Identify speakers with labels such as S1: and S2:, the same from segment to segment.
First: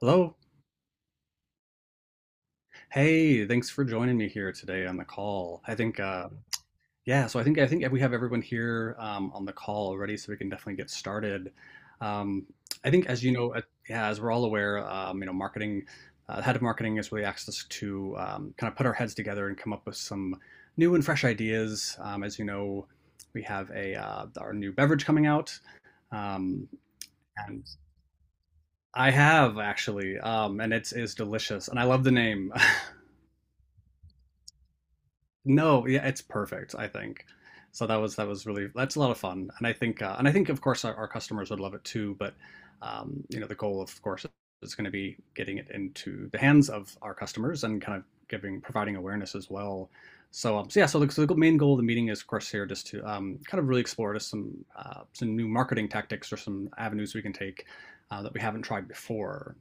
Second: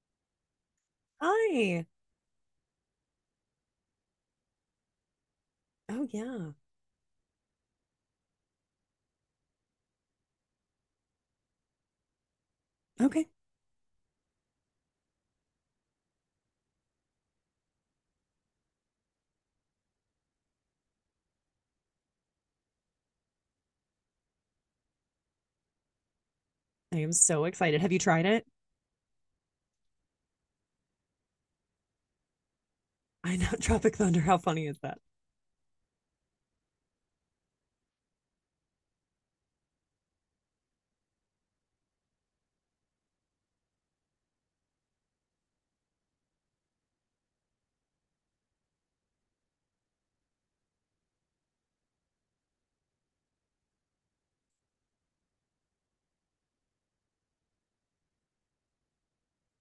S1: Hello.
S2: Hi.
S1: Hey, thanks for joining me here today on the call. I think,
S2: Oh, yeah.
S1: yeah, so I think we have everyone here on the call already, so we can definitely get started. Um, I think, as
S2: Okay.
S1: you know, yeah, as we're all aware, you know, marketing, head of marketing has really asked us to kind of put our heads together and come up with some new and fresh ideas. As you know, we have a our new beverage coming out, um,
S2: I am so
S1: and
S2: excited. Have you tried it?
S1: I have actually, and it's is delicious, and I love the name.
S2: I know. Tropic Thunder. How funny is that?
S1: No, yeah, it's perfect, I think. So that was really that's a lot of fun, and I think of course our customers would love it too. But you know the goal of course is going to be getting it into the hands of our customers and kind of giving providing awareness as well. So, so yeah, so the main goal of the meeting is of course here just to kind of really explore just some new marketing tactics or some avenues we can take that we haven't tried before.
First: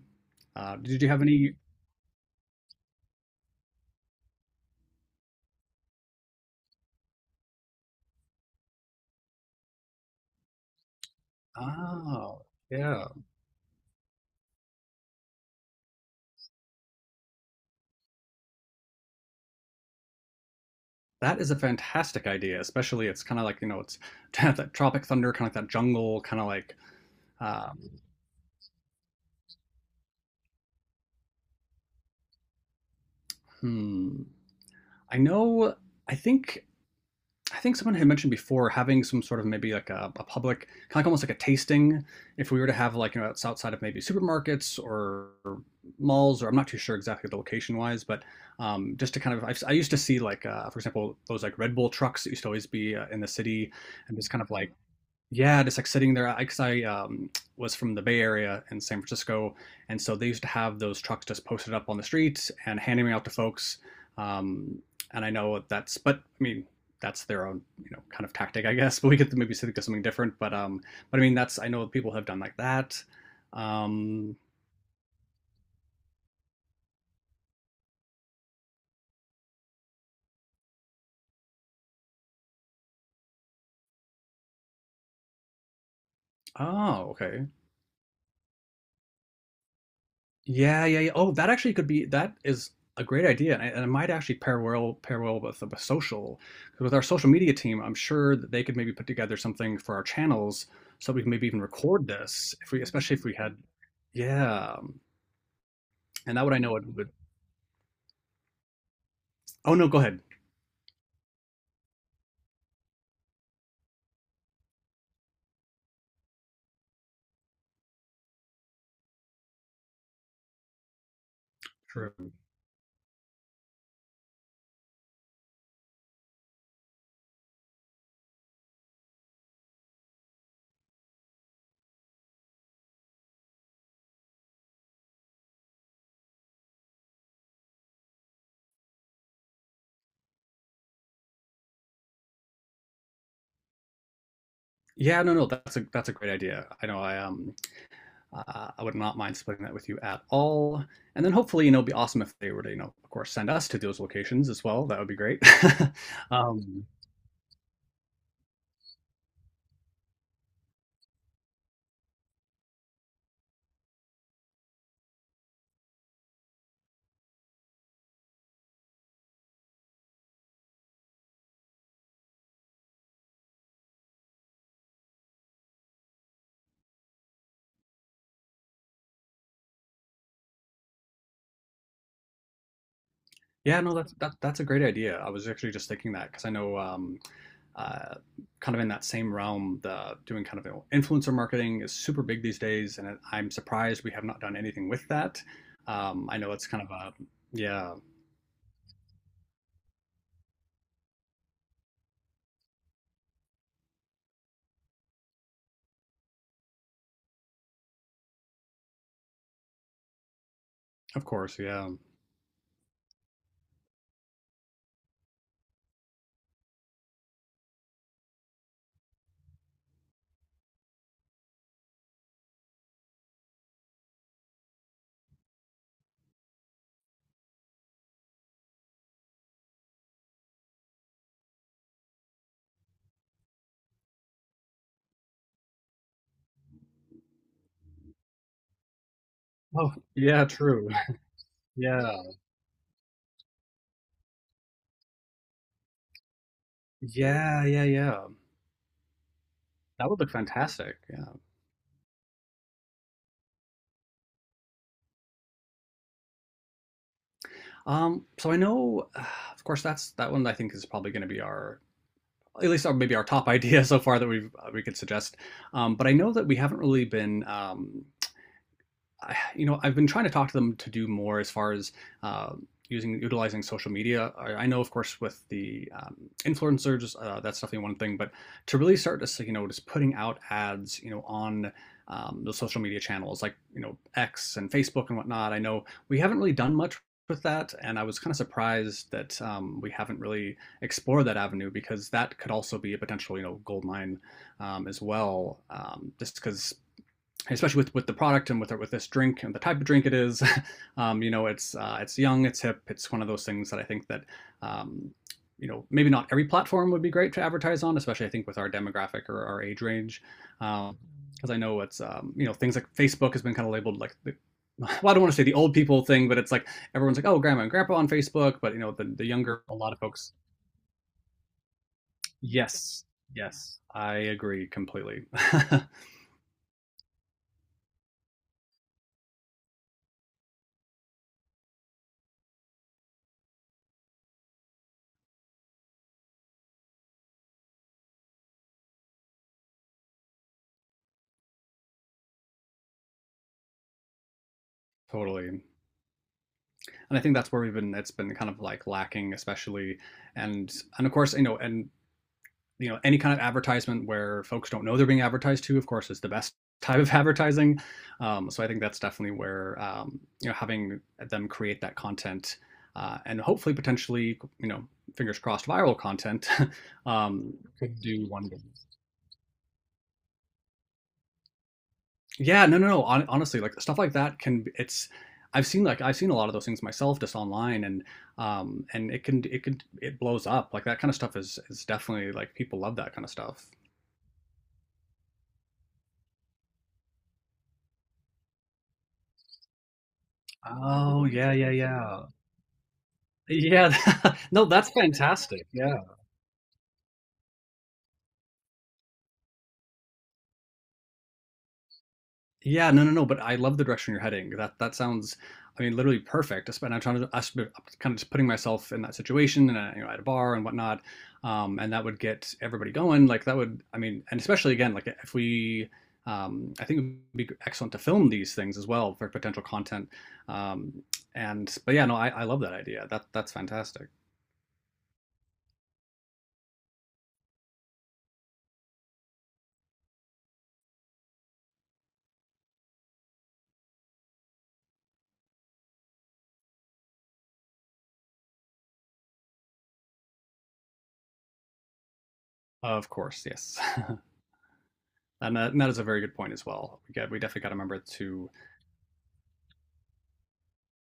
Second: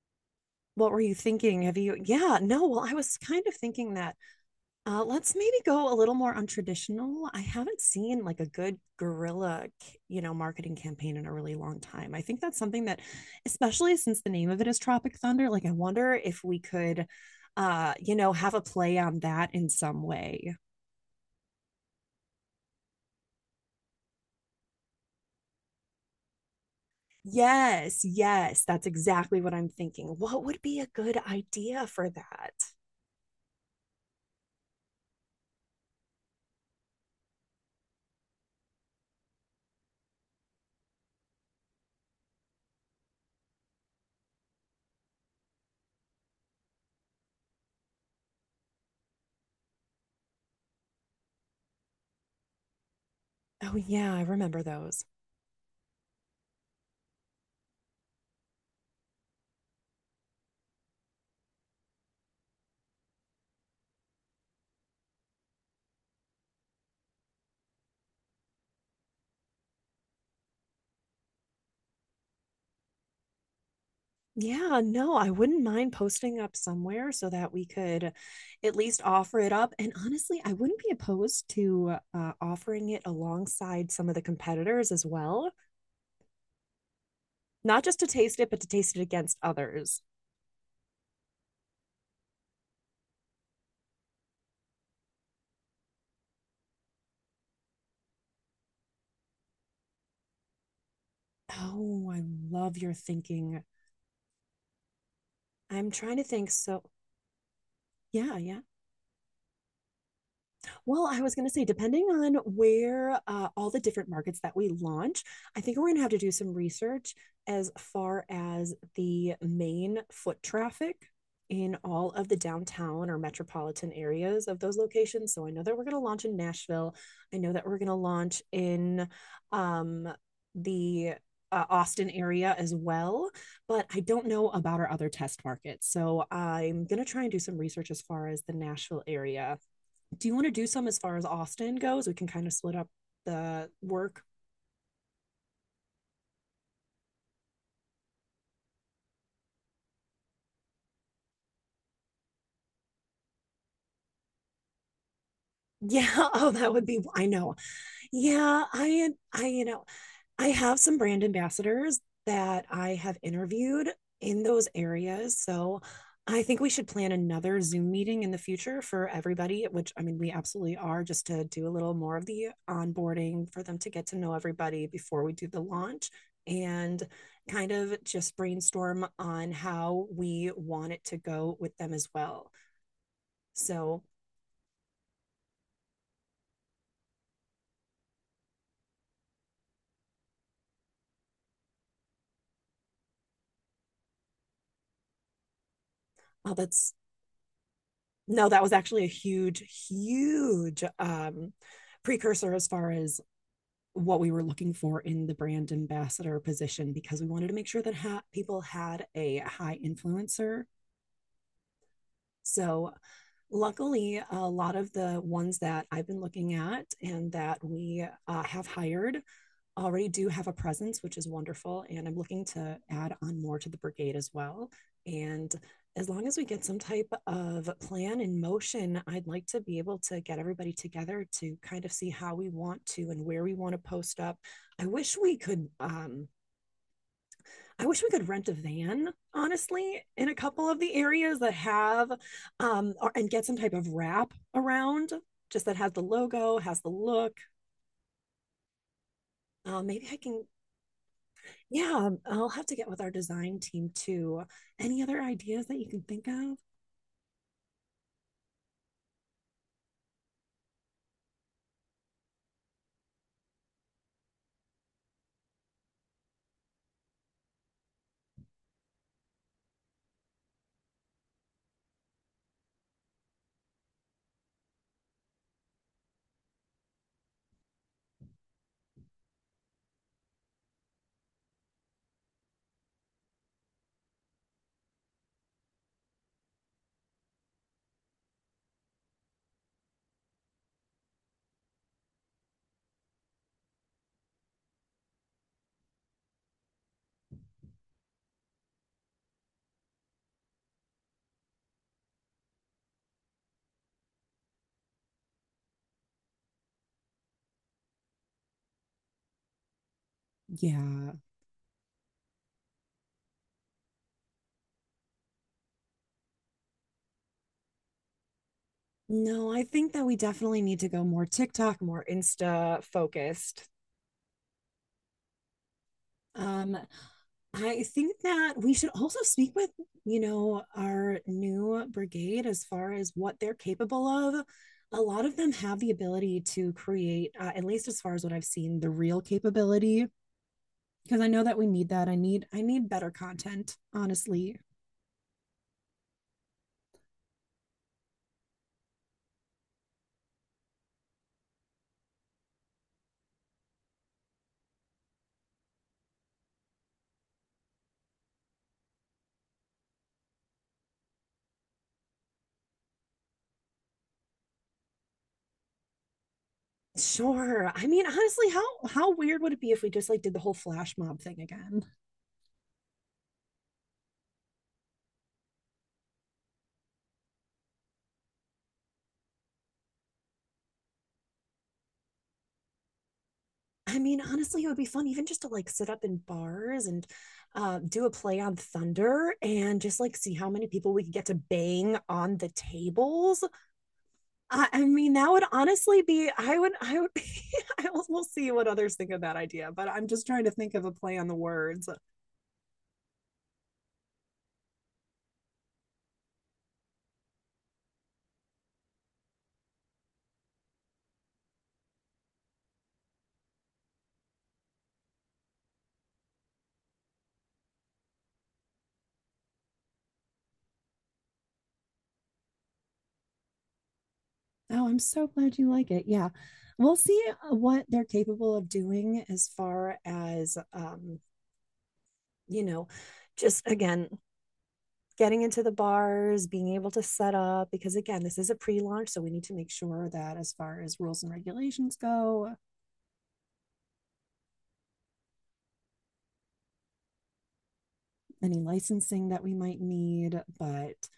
S2: What were
S1: Did you
S2: you
S1: have any?
S2: thinking? Have you? Yeah. No. Well, I was kind of thinking that. Let's maybe go a little more untraditional. I haven't seen like a good guerrilla, you know, marketing campaign in a really long time. I think
S1: Oh,
S2: that's something that,
S1: yeah.
S2: especially since the name of it is Tropic Thunder, like I wonder if we could, you know, have a play on that in some way.
S1: That is a fantastic idea, especially it's kind of like, you know, it's to have that Tropic Thunder, kind of like that jungle, kind of like, um,
S2: Yes, yes, that's exactly what I'm thinking. What would be a good idea for that?
S1: hmm. I know, I think, I think someone had mentioned before having some sort of maybe like a public, kind of like almost like a tasting. If we were to have like, you know, it's outside of maybe supermarkets or malls, or I'm not too sure exactly the location wise, but just to kind of, I used to see like, for example, those like Red Bull trucks that used to always be in the city
S2: Oh, yeah,
S1: and
S2: I
S1: just kind of
S2: remember
S1: like,
S2: those.
S1: yeah, just like sitting there, because I, um, was from the Bay Area in San Francisco, and so they used to have those trucks just posted up on the streets and handing them out to folks. Um, and I know that's, but I mean, that's their own, you know, kind of tactic, I guess. But we could maybe think of something different. But I mean, that's I know people have done like that. Um,
S2: Yeah, no, I wouldn't mind posting up somewhere so that we could at least offer it up. And honestly, I wouldn't be opposed to offering it alongside some of the competitors as well,
S1: oh, okay.
S2: not just to taste it, but to taste it against others.
S1: Yeah, yeah, yeah. Oh, that actually could be that is a great idea, and, I- and it might actually pair well with the social 'cause with our social media team. I'm sure that they could maybe put together something for our channels so we can maybe even record
S2: Oh, I
S1: this if
S2: love
S1: we,
S2: your
S1: especially if we had,
S2: thinking.
S1: yeah.
S2: I'm trying to
S1: And that
S2: think.
S1: would I know
S2: So,
S1: it would.
S2: yeah, yeah.
S1: Oh no, go ahead.
S2: Well, I was going to say, depending on where all the different markets that we launch, I think we're going to have to do some research as far as the main foot traffic in all of
S1: True.
S2: the downtown or metropolitan areas of those locations. So I know that we're going to launch in Nashville. I know that we're going to launch in um, the Austin area as well, but I don't know about our other test markets. So I'm going to try and do some research as far as the Nashville area. Do you want to do some as far as Austin goes? We can kind of split up the work.
S1: Yeah, no, no, that's a great idea. I know I would not mind splitting that with you at all. And then hopefully, you know, it'd be awesome if they were to, you know, of course, send us to those locations as well. That would be great.
S2: Yeah. Oh, that would
S1: Um,
S2: be, I know. Yeah. You know, I have some brand ambassadors that I have interviewed in those areas. So I think we should plan another Zoom meeting in the future for everybody, which I mean, we absolutely are, just to do a little more of the onboarding for them to get to know everybody before we do the launch and kind of just brainstorm on how we want it to go with them as well.
S1: yeah, no,
S2: So,
S1: that's that, that's a great idea. I was actually just thinking that because I know, uh, kind of in that same realm, the doing kind of influencer marketing is super big these days, and I'm surprised we have not done anything with that. I know
S2: oh,
S1: it's kind of
S2: that's —
S1: a, yeah,
S2: no, that was actually a huge, huge precursor as far as what we were looking for in the brand ambassador position because we wanted to make sure that people had a high influencer.
S1: of course, yeah.
S2: So, luckily, a lot of the ones that I've been looking at and that we have hired already do have a presence, which is wonderful. And I'm looking to add on more to the brigade as well. And as long as we get some type of plan in motion, I'd like to be able to get everybody together to kind of see how we want to and where we want to post up. I wish we could um I wish we could rent a van,
S1: Oh,
S2: honestly, in a
S1: yeah,
S2: couple of
S1: true.
S2: the areas that
S1: Yeah,
S2: have and get some type of wrap around, just that has the logo, has the look.
S1: yeah, yeah, yeah.
S2: Maybe
S1: That
S2: I
S1: would look
S2: can —
S1: fantastic. Yeah.
S2: yeah, I'll have to get with our design team too. Any other ideas that you can think of?
S1: So I know, of course, that's that one I think is probably going to be our at least our, maybe our top idea so far that we could suggest. But I know that we haven't really been I, you know, I've been trying to talk to them to do more as far as uh, using utilizing social media. I know, of course, with the influencers, that's definitely one thing. But to really start to, you know, just putting out ads, you know, on the social media channels like you know X and Facebook and whatnot. I know we haven't really done much with that, and I was kind of surprised that we haven't really explored that avenue because that could also be a potential you know gold mine as well. Just because especially with the product and with this drink and the type of drink it is, you know, it's young, it's hip, it's one of those things that I think that um, you know maybe not every platform would be great to advertise on, especially I think with our demographic or our age range. Um,
S2: Yeah.
S1: because I know it's you know things like Facebook has been kind of labeled like the well, I don't want to say the old people thing, but it's like everyone's like, oh, grandma and grandpa on Facebook, but you know, the
S2: No, I
S1: younger, a
S2: think
S1: lot of
S2: that we
S1: folks.
S2: definitely need to go more TikTok, more Insta
S1: Yes,
S2: focused.
S1: yes, I agree completely.
S2: Um, I think that we should also speak with, you know, our new brigade as far as what they're capable of. A lot of them have the ability to create, at least as far as what I've seen, the real capability. Because I know that we need that. I need better content, honestly.
S1: Totally. And I think that's where we've been. It's been kind of like lacking, especially, and of course, you know, and you know, any kind of advertisement where folks don't know they're being advertised to, of course, is the best type of advertising. So I think that's definitely where you know having them create that content and hopefully potentially you know fingers crossed viral content um,
S2: Sure. I
S1: could
S2: mean,
S1: do
S2: honestly,
S1: wonders.
S2: how weird would it be if we just like did the whole flash mob thing again?
S1: Yeah, no, no, no. Hon honestly, like stuff like that can be- it's I've seen a lot of those things myself just online and it blows up. Like that kind of stuff is definitely like people love that kind of stuff.
S2: I mean, honestly, it would be fun even just to like sit up in bars and do a play on thunder and just like see how many people we could
S1: Oh,
S2: get to
S1: yeah, yeah,
S2: bang
S1: yeah.
S2: on the tables.
S1: Yeah. No,
S2: I
S1: that's
S2: mean, that would
S1: fantastic. Yeah.
S2: honestly be. I would. I would. We'll see what others think of that idea. But I'm just trying to think of a play on the words.
S1: Yeah, no, no, no. But I love the direction you're heading. That sounds, I mean, literally perfect. And I'm kind of just putting myself in that situation, and you know, at a bar and whatnot, and that would get everybody going. I mean, and especially again, like if we, I think it would be excellent to film these things as well for potential content. Um, and but yeah, no, I love that idea. That's fantastic.
S2: Oh, I'm so glad you like it. Yeah, we'll see what they're capable of doing as far as you know, just again getting into the bars, being able to set up, because again, this is a pre launch. So we need to make sure that as far as rules and regulations go,
S1: Of course, yes. And that, and that is a very good point as well. We definitely got to remember to
S2: any licensing that we might need. But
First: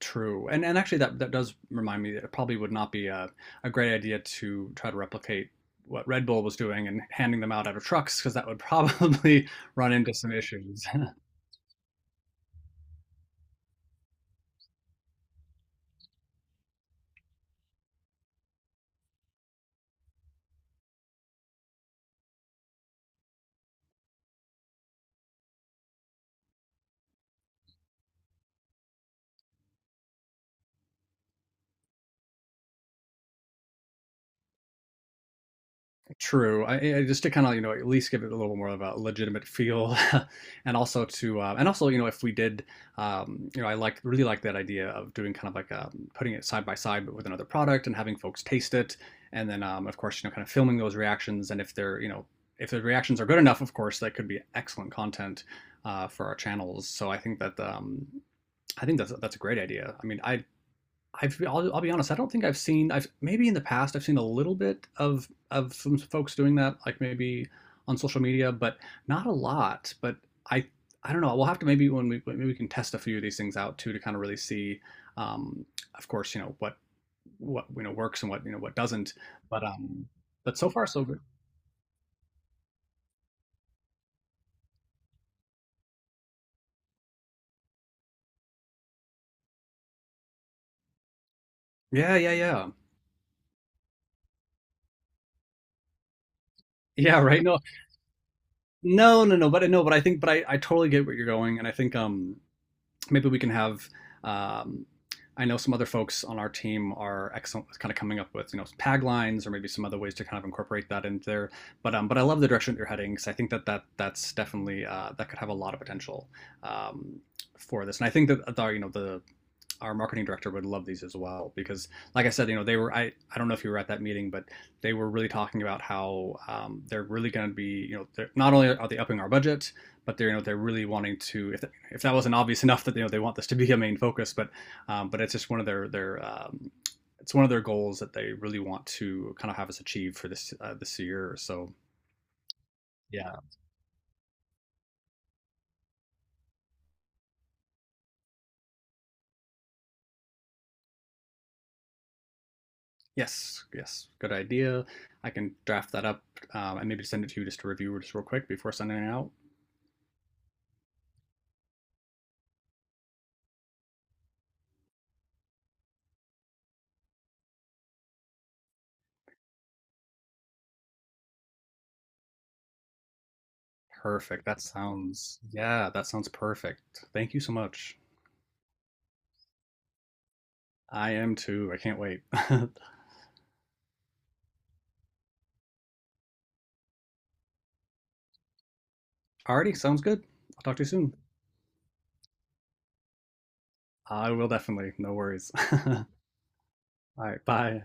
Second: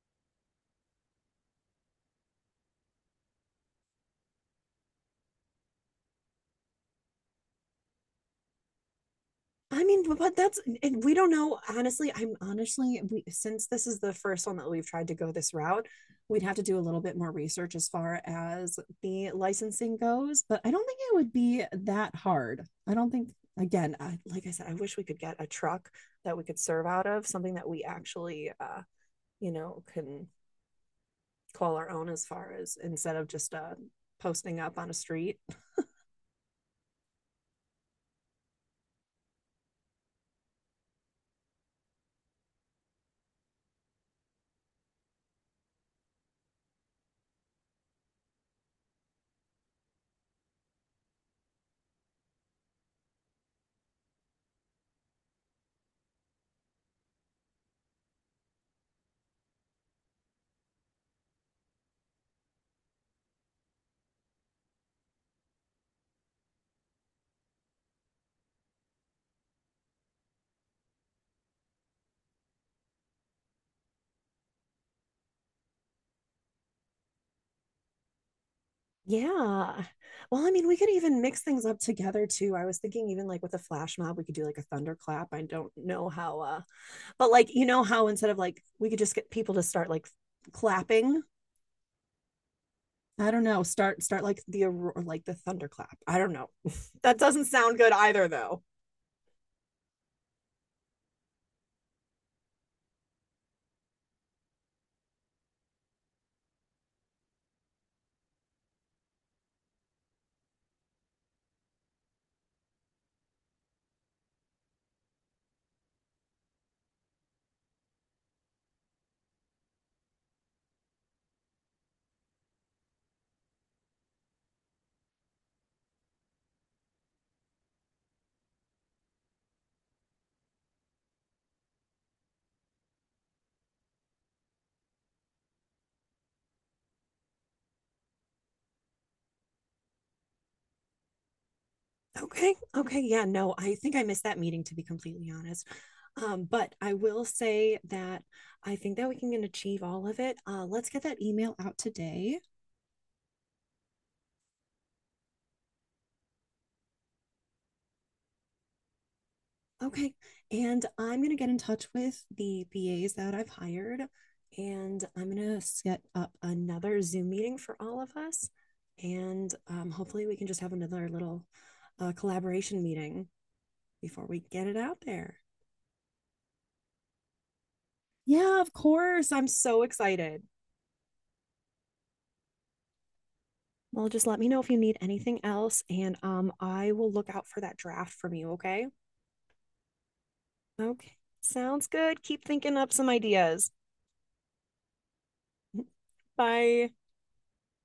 S1: true, and actually that that does remind me that it probably would not be a great idea to try to replicate what Red Bull was doing and handing them out out of trucks because that would probably
S2: I
S1: run
S2: mean,
S1: into some
S2: but that's —
S1: issues.
S2: and we don't know. Honestly, we, since this is the first one that we've tried to go this route, we'd have to do a little bit more research as far as the licensing goes. But I don't think it would be that hard. I don't think. Again, I, like I said, I wish we could get a truck that we could serve out of, something that we actually, you know, can call our own, as far as instead of just posting up on a street.
S1: True. I just to kind of, you know, at least give it a little more of a legitimate feel, and also to, and also, you know, if we did, you know, I like really like that idea of doing kind of like putting it side by side with another product and having folks taste it, and then, of course, you know, kind of filming those reactions, and if they're, you know, if the reactions are good enough, of course, that could be excellent content for our channels. So I think that, I think that's a great idea. I mean, I'll be honest. I don't think I've seen. I've maybe in the past I've seen a little bit of some folks doing that, like maybe on social media, but not a lot. But I I don't know. We'll have to maybe when we maybe we can test a few of these things out too to kind of really see. Um, of course, you know what you know works and what you know what doesn't. But
S2: Yeah.
S1: um,
S2: Well, I
S1: but
S2: mean,
S1: so
S2: we
S1: far
S2: could
S1: so good.
S2: even mix things up together too. I was thinking even like with a flash mob, we could do like a thunderclap. I don't know how but like, you know how, instead of like, we could just get people to start like clapping.
S1: Yeah, yeah, yeah,
S2: I don't know. Start like the aurora, like the thunderclap. I don't know. That
S1: yeah. Right.
S2: doesn't
S1: No,
S2: sound good either, though.
S1: no. But no, but I think, but I totally get where you're going, and I think maybe we can have. Um, I know some other folks on our team are excellent with kind of coming up with you know tag lines or maybe some other ways to kind of incorporate that into there. But I love the direction that you're heading because I think that that's definitely that could have a lot of potential um, for this. And I think that the you know the our marketing director would love these as well because, like I said, you know, they were I don't know if you were at that meeting, but they were really talking about how they're really going to be you know they're, not only are they upping our budget, but they're you know they're really wanting to if that wasn't obvious enough that you know they want this to be a main focus, but it's just one of their it's one of their goals that they really want to kind of have us achieve for this this year. Or So
S2: Okay. Okay. Yeah.
S1: yeah,
S2: No, I think I missed that meeting, to be completely honest. But I will say that I think that we can achieve all of it. Let's get that email out today.
S1: yes, yes, good idea. I can draft that up and maybe send it to you just to review just real quick before sending it out.
S2: Okay. And I'm going to get in touch with the BAs that I've hired, and I'm going to set up another Zoom meeting for all of us. And hopefully, we can just have another little collaboration meeting before we
S1: Perfect. That
S2: get it out there.
S1: sounds, yeah, that sounds perfect. Thank you so much.
S2: Yeah, of course. I'm so excited.
S1: I am too. I can't wait.
S2: Well, just let me know if you need anything else, and I will look out for that draft from you, okay?
S1: Alrighty, sounds good. I'll talk to you soon.
S2: Okay. Sounds good. Keep thinking up some ideas.
S1: I will definitely. No worries. All
S2: Bye.
S1: right, bye.